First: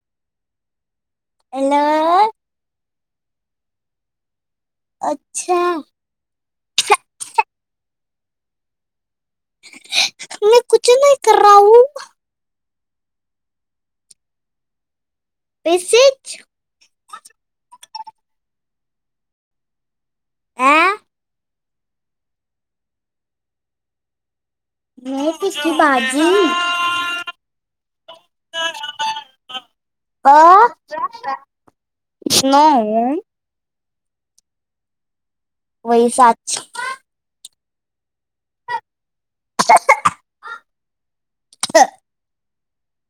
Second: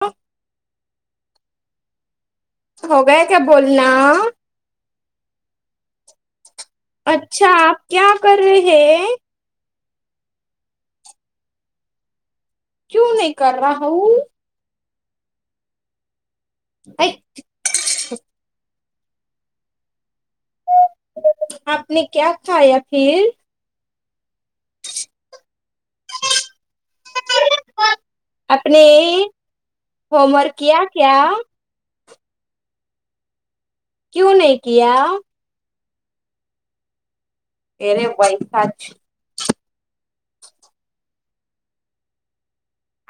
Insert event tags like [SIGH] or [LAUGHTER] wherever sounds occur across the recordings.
ह [UNINTELLIGIBLE] एण [UNINTELLIGIBLE] होगया क्या बोल ना. अच्छा. अच्छा आप क्या कर रहै. मे कुछ नाही कर रहा हुं. क्यु नाही कर रहा हुं. वेसेच. ऐ, [INAUDIBLE] [INAUDIBLE] आपने क्या खाया फिर. मैने कुछ आपने होमवर्क किया क्या? नो. क्यू नाही किया? वई साच येरे वैसाच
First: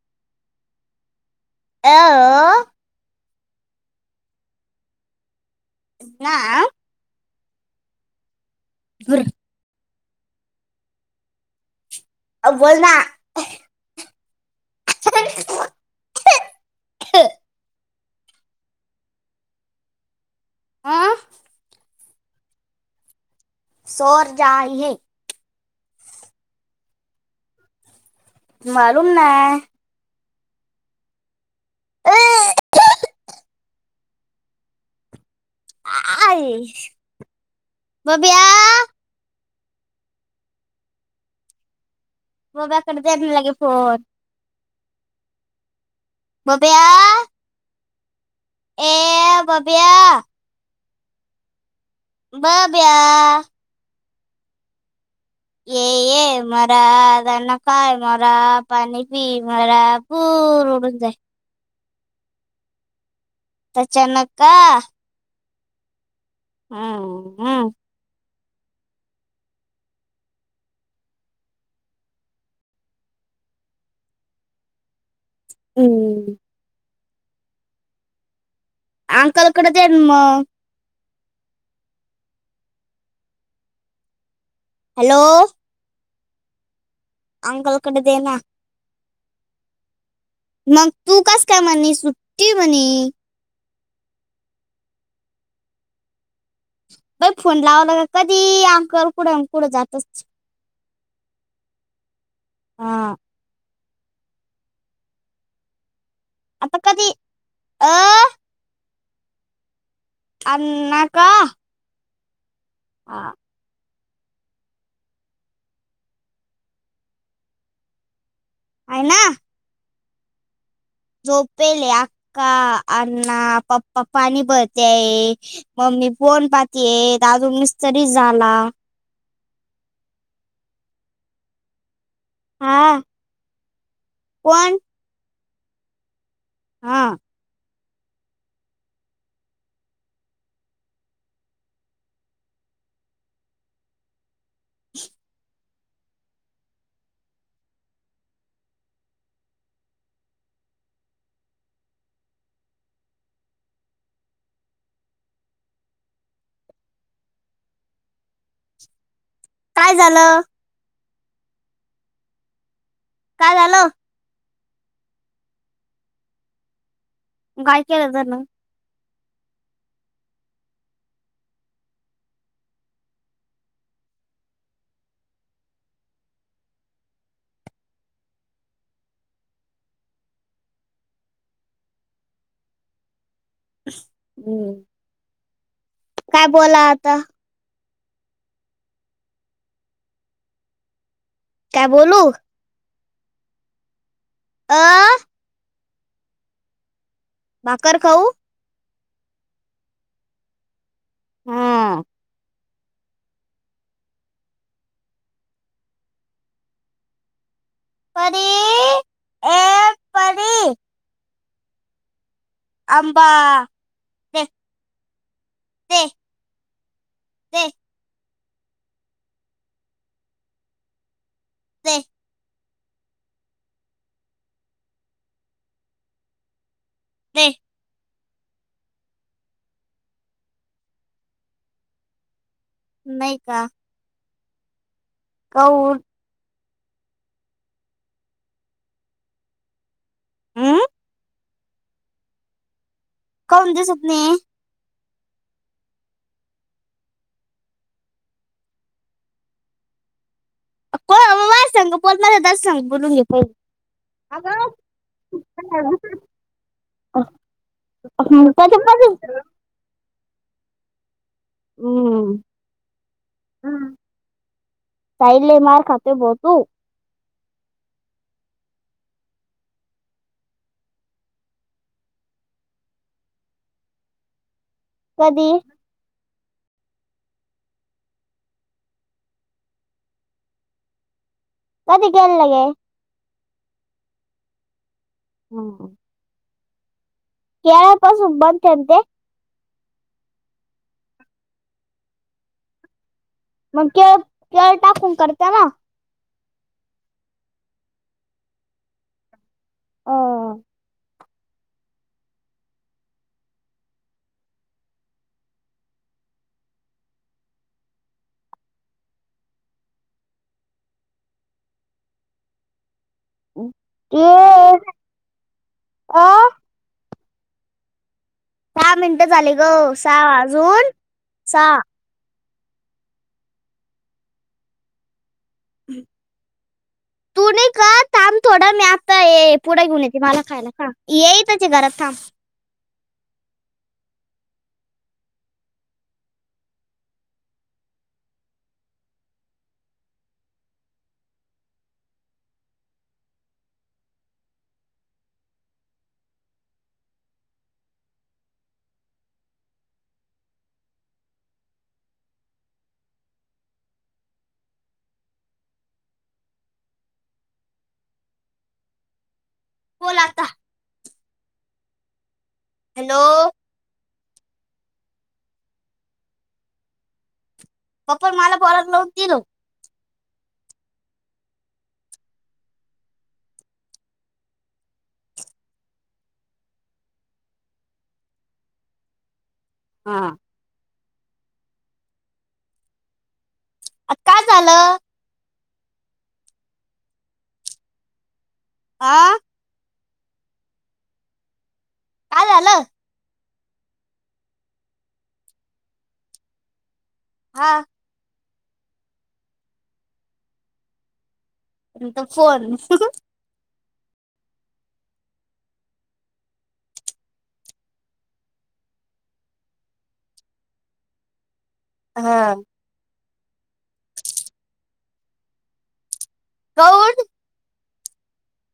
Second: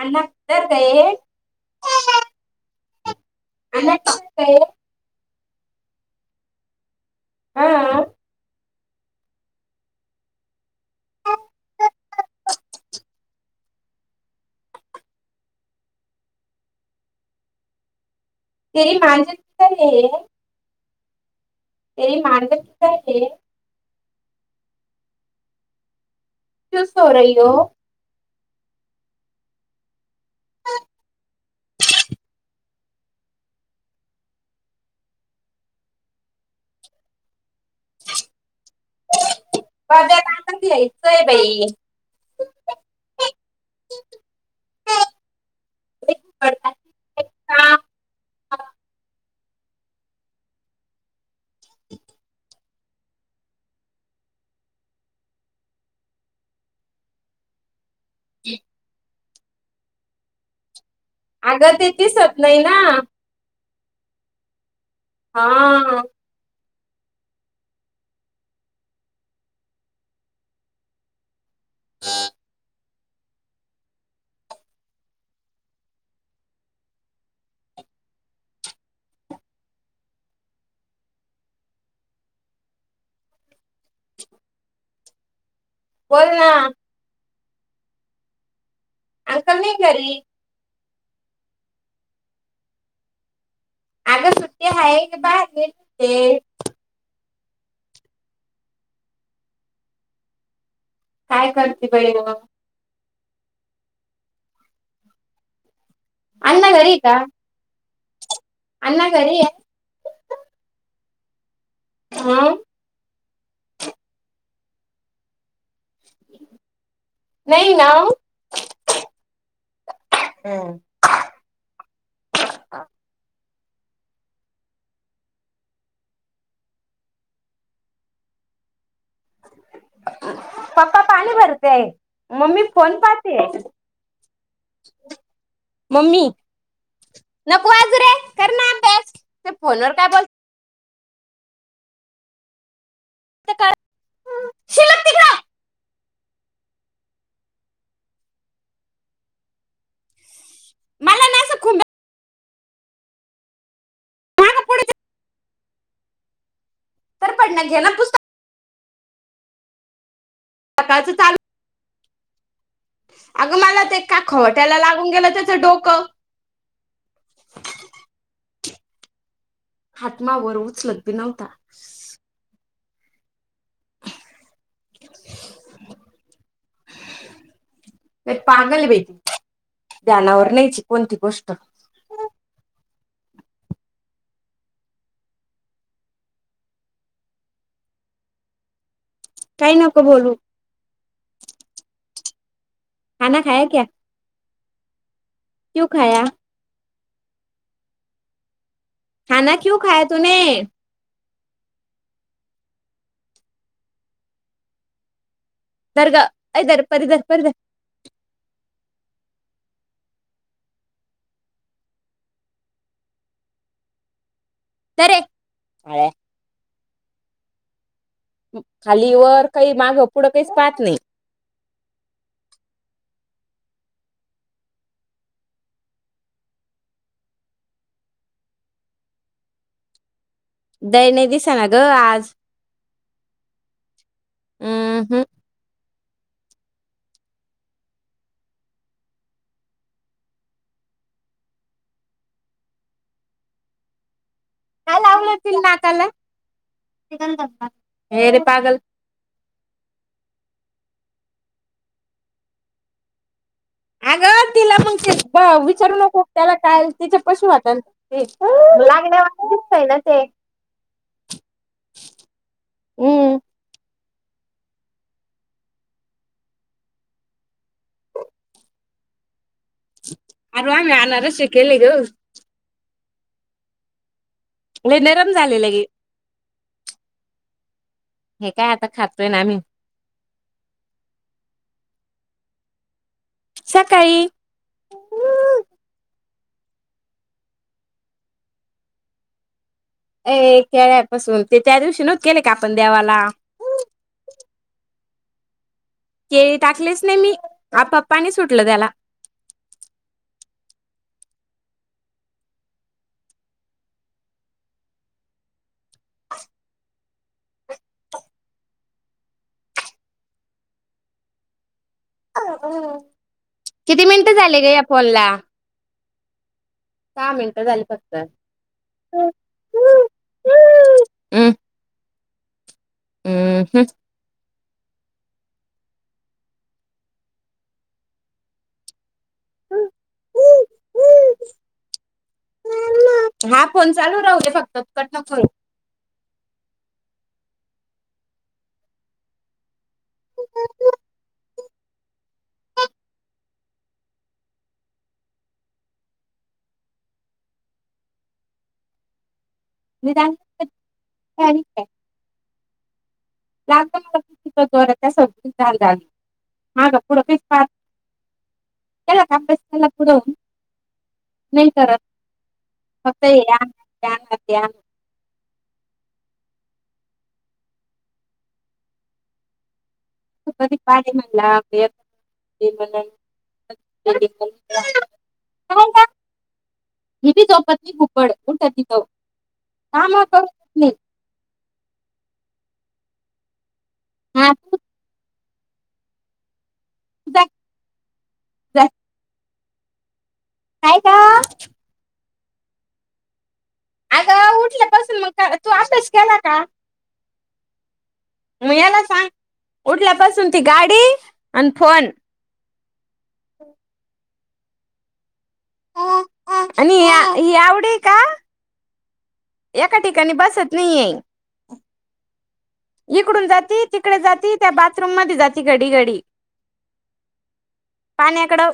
आण्णा किदर गये अ आण्णा किदर गये ना हा घर अ बोल ना तरी माझ [UNINTELLIGIBLE] हे हाँ, तेरी [UNINTELLIGIBLE] सोर जाय हे क्यू सो रही हो मालुम नाय अ, आय बब्या बब्या ला पण घयचय बाई बाब्या कड द्या ना लगे फोन. एक बडा- बब्या. एक काम ए बाब्या. बब्या. ये ये मरा जण काय मरा पाणी. मी मला पूर उडून जाई. अगं तेचे सप्लाय ना? तचानक कां. हां. हम् हा. हम्म. आंकल कड दे न म. हॅलो. बोल ना. आंकल कड दे ना. आंकल नाई घरी. मग तू कस काय म्हणे सुट्टी म्हणे. अगं सुट्टी हाय [UNINTELLIGIBLE] बग फोन लावलं क कधी अंकल कुठंन कुठं जातच काय करते बाई म. हां. अण्णा आता घरी कधी अ. आण्णा घरी हायत? आण्णा का. हां. आ. नाही ना. आहे ना. हम्. झोपेले आक्का, आण्णा. पप्पा पाणी भरते मम्मी फोन पाहतीये दादु मिस्तरी झाला. पप्पा पाणी भरते आहे. मम्मी फोन हा पाहते? मम्मी. हां. तू आत जा रे कर ना अभियास ते फोन वर काय बोल [INAUDIBLE] मला ना असं खूप भे. [UNINTELLIGIBLE] तर पडण्यात घे ना पुस्तक काय झालं? सकाळचं चालू. काय अगं मला झालं ते का खवट त्याला लागून गेलं त्याच डोकं मग काय केल त्यान हातमावर उचलत बी नव्हता तर पागल बेटी ध्यानावर नाहीची कोणती गोष्ट हम्म काय बोला आता काही नको बोलू काय बोलू खाना खाया क्या आं क्यू खाया भाकर खाऊ खाना क्यू खाय तूने हा धर ग अय धर परी धर परी धर परी ए परी आंबा अरे ते काळ्या ते खाली वर काही मागं पुढं काहीच पाहत नाही ते ते दै नाही दिसा ना ग आज नाही का हम्म हम् काऊन हमम काऊन दिसत नाही. काय लावल रे तिला नाकाला? [UNINTELLIGIBLE] ये रे पागल. [UNINTELLIGIBLE] माझ्यासंग बोलणार त्याच्यासंग बोलून घे [UNINTELLIGIBLE] अगं पहिले तिला मग ते ब अ विचारू नको त्याला काय तिच्या कधीपासून [UNINTELLIGIBLE] अम्म हम्म हां. साई लय मार खाते ब तू. अरे आम्ही अनारसे केले गं. लय नरम कधी झाले लगे. हे काय आता खातोय ना मी. कधी केलं गं? सकाळी. हम्म. केळापासून बनते ना ते? अ केळ्यापासून ते त्या दिवशी न केले का आपण देवाला? मग केळ केळ टाकून करता ना? केळी टाकलेच नाही मी आपाप पाणी सुटलं त्याला. अ [INAUDIBLE] किती मिनिटं झाले गं ते- या फोनला? दहा मिनटं झाली फक्त. दहा मिनटं झाले ग. सहा अजून सहा. हम्म. ह. तू नाई का थांब थोड. मी आता पुडा घेऊन येते मला खायलाां येई त्याचे घरात थांब. हा फोन चालू राहू दे फक्त. कट नको करू. विधान [UNINTELLIGIBLE] [UNINTELLIGIBLE] [UNINTELLIGIBLE] [INAUDIBLE] तर. बोल आता फक्त हॅलो येड्या. दया-दया. पप्पा मला परत लावून दिल. [UNINTELLIGIBLE] [INAUDIBLE] काम करू देत हा नाहीत. काय हा तू झालं. [UNINTELLIGIBLE] [INAUDIBLE] आ. काय ग. काय झालं. अगं उठल्यापासून म क तू अभ्यास केला का? हां. मग याला सांग उठल्यापासून ती गाडी आणि फोन [UNINTELLIGIBLE] फोन. [INAUDIBLE] [UNINTELLIGIBLE] आणि या यावडे का? एका ठिकाणी बसत नाहीये. हं. इकडून जाती तिकडे जाती त्या बाथरूममध्ये जाती घडी घडी. [UNINTELLIGIBLE] पाण्याकडं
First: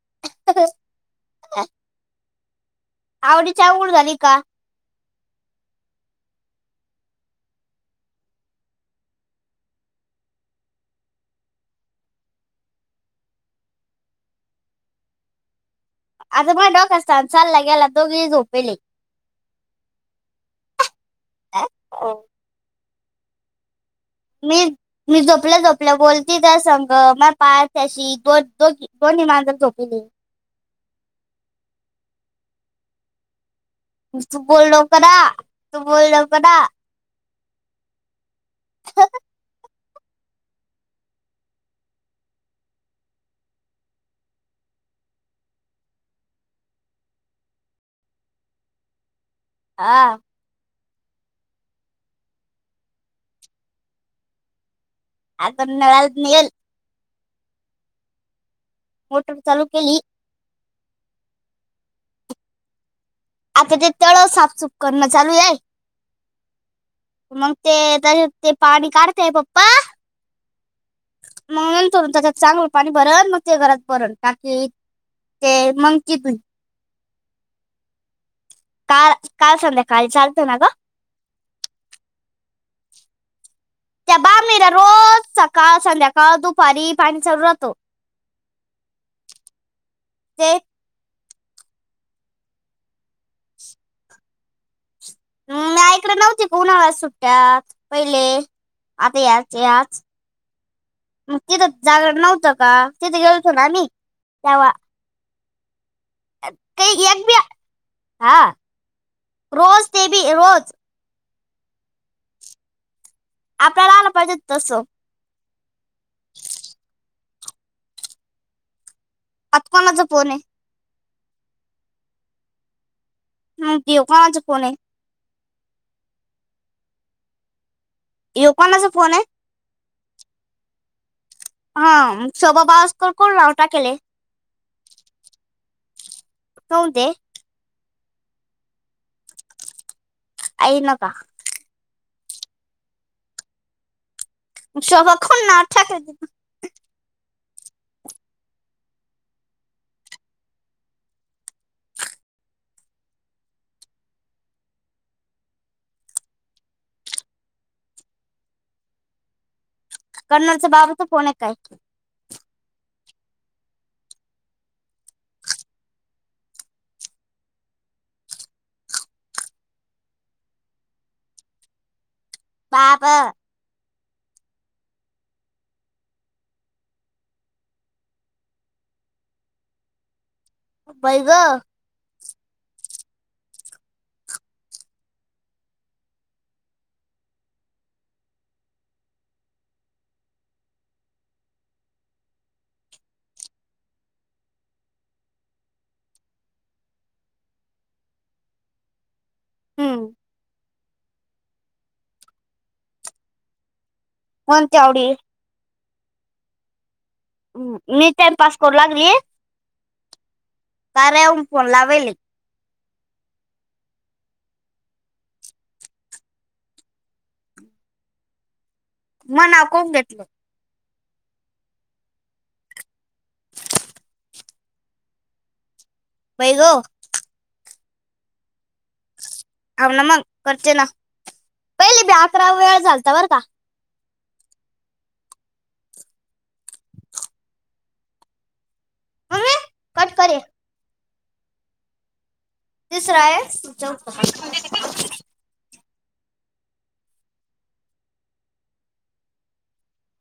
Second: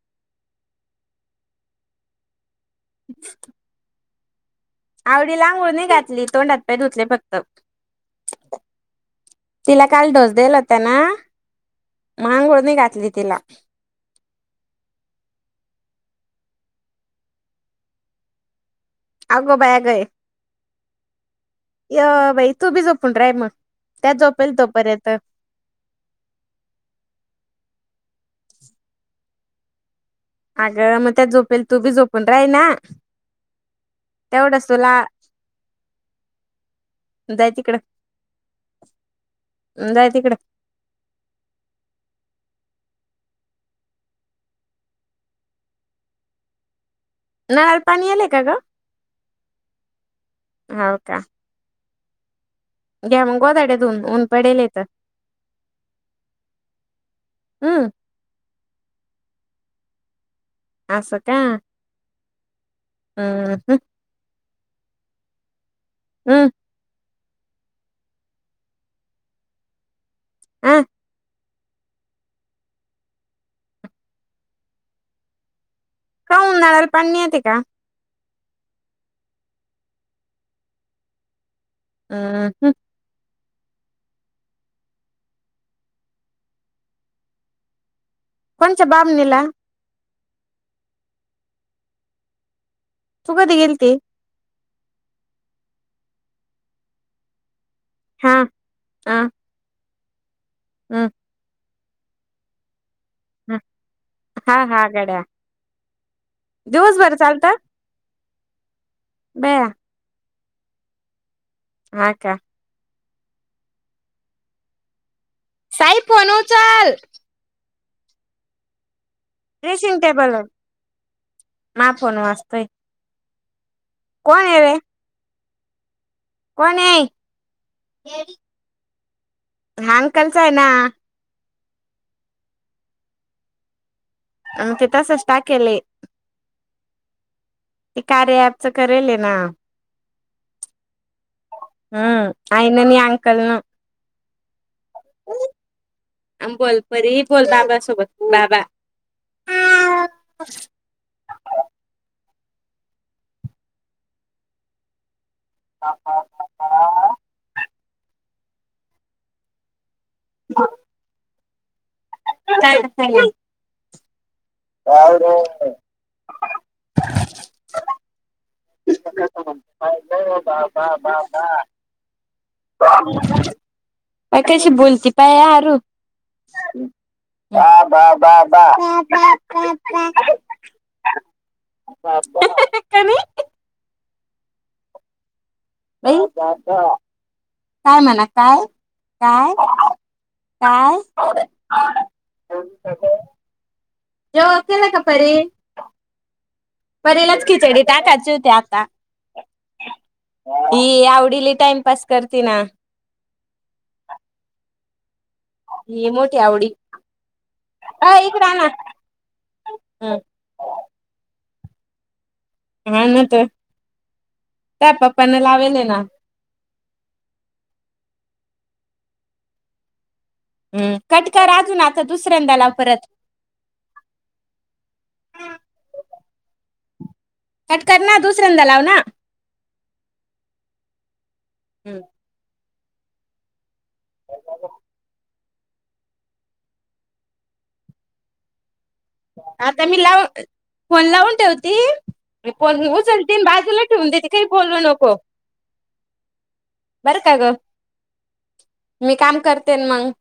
[INAUDIBLE] आवडीच्या उड झाली. का? आवडीला अंघोळ नाई घातली. तोंड, हात, पाय धुतले फक्त. तिला काल डोस दिला होत ना मग अंघोळ नय घातली तिला. आता माझ्या डोक्याचा ताण चालला गेला दोघेही झोपेले. अगो बाया गय अ, य भाई तू बी झोप. [INAUDIBLE] मी मी झोपलं झोपलं बोलती त्यासंग म पाय थ्याशी दोन दोन दोन्ही मांजर झोपिले. अगं मग त्या झोपेल तू बी झोपून राही ना. तू तेवढंच बोल तुला लवकर आ [INAUDIBLE] तू बोल लवकर आ [INAUDIBLE] जाय तिकडं जाय तिकड- [INAUDIBLE] नळा ला पाणी यायलाय का ग [INAUDIBLE] [INAUDIBLE] हा- [INAUDIBLE] हाव का [INAUDIBLE] [INAUDIBLE] घ्या मग गोधड्या धून ऊन पडेल हाय त [INAUDIBLE] आता नळा ले नही येल [INAUDIBLE] [INAUDIBLE] अ [INAUDIBLE] मोटर चालू केली, [INAUDIBLE] आस का- [INAUDIBLE] हम्म आता हम्म ते तळ साफ सुफ करणं चालू हाय- [INAUDIBLE] हम [INAUDIBLE] मग ते तर ते पाणी काढतेय पप्पा, [INAUDIBLE] आ- [INAUDIBLE] मग नंतर त्याच्यात चांगलं पाणी भरन मग ते घरात भरेल टाकी [INAUDIBLE] ते मग की तु [INAUDIBLE] काऊन नळाला पाणी नही येते का, [INAUDIBLE] काल काल संध्याकाळीच आल थ ना ग [INAUDIBLE] [INAUDIBLE] अ हम- त्या बामिला रोज सकाळ संध्याकाळ दुपारी पाणी चालू राहत. कोनच्या बामनी ला [INAUDIBLE] [INAUDIBLE] ते एक [INAUDIBLE] तु कधी गेलती. मी आईकडे नव्हती. का उन्हाळयांच्या सुट्ट्यात. पहिले, हा हा आता याच याच हम्म तीथ जागर नव्हतं का तिथे गेलत हो ना आम्ही, हा तेव्हा हा गड्या काही दिवसभर एक बी चालतात हा. रोज तेबी, रोज ह [UNINTELLIGIBLE] हा. का. आपल्याला आल पाहिजे होत तस साई फोन उचल आता कोणाचा फोन ये माय फोन वाजतोय हम्. हो कोणाच कोण आहे फोन हे रे कोण हे यो कोणाचा फोन हे हां, अंकल चा हे ना हा हा स्वभाभस्कर कोण नाव टाकेेले आम ते तसच टाकेले हे होऊंदे ते कार्य आपचं करेले ना अईन का हम्म आईननी अंकलन शोभा कोणी नाव टाकेल बोल परी बोल बाबा सोबत बाबा ब ह का पा का [INAUDIBLE] [UNINTELLIGIBLE] कर्नलचा बाबाचा फोन य [INAUDIBLE] [UNINTELLIGIBLE] का र बा. बा. बा. बा पाप. पाय कशी बोलती, पायआरु बा. बा. बा. बई ग. कनी. ई काय म्हणा काय, काय, काय जेवण केला का परी. परीलाच खिचडी टाकाचि हूती आता. हम्म. ह आवडीली टाइमपस करते ना. कोण तऊडी. ही मोठी आवडी मी टाइम पास करू लागली. हम्. कार्य हून फोन लावेल. ह नत काय पप्पने लावेेल ना. माय नाव काऊन घेतलं. ह कट कर अजून आता दुसऱ्यांदा लाव परत बई ग. कट कर ना दुसऱ्यांदा लाव ना. आव ना मग करते ना. पहिले बी अकरा वेळेस चालत बरका मम्मी आता मी कट लाव. करे फोन लावून ठेवती. तिसरा उचल त आहे बाजूला चौथा ठेवून देते काही बोलू नको. बरं काय ग मी काम करते मंग.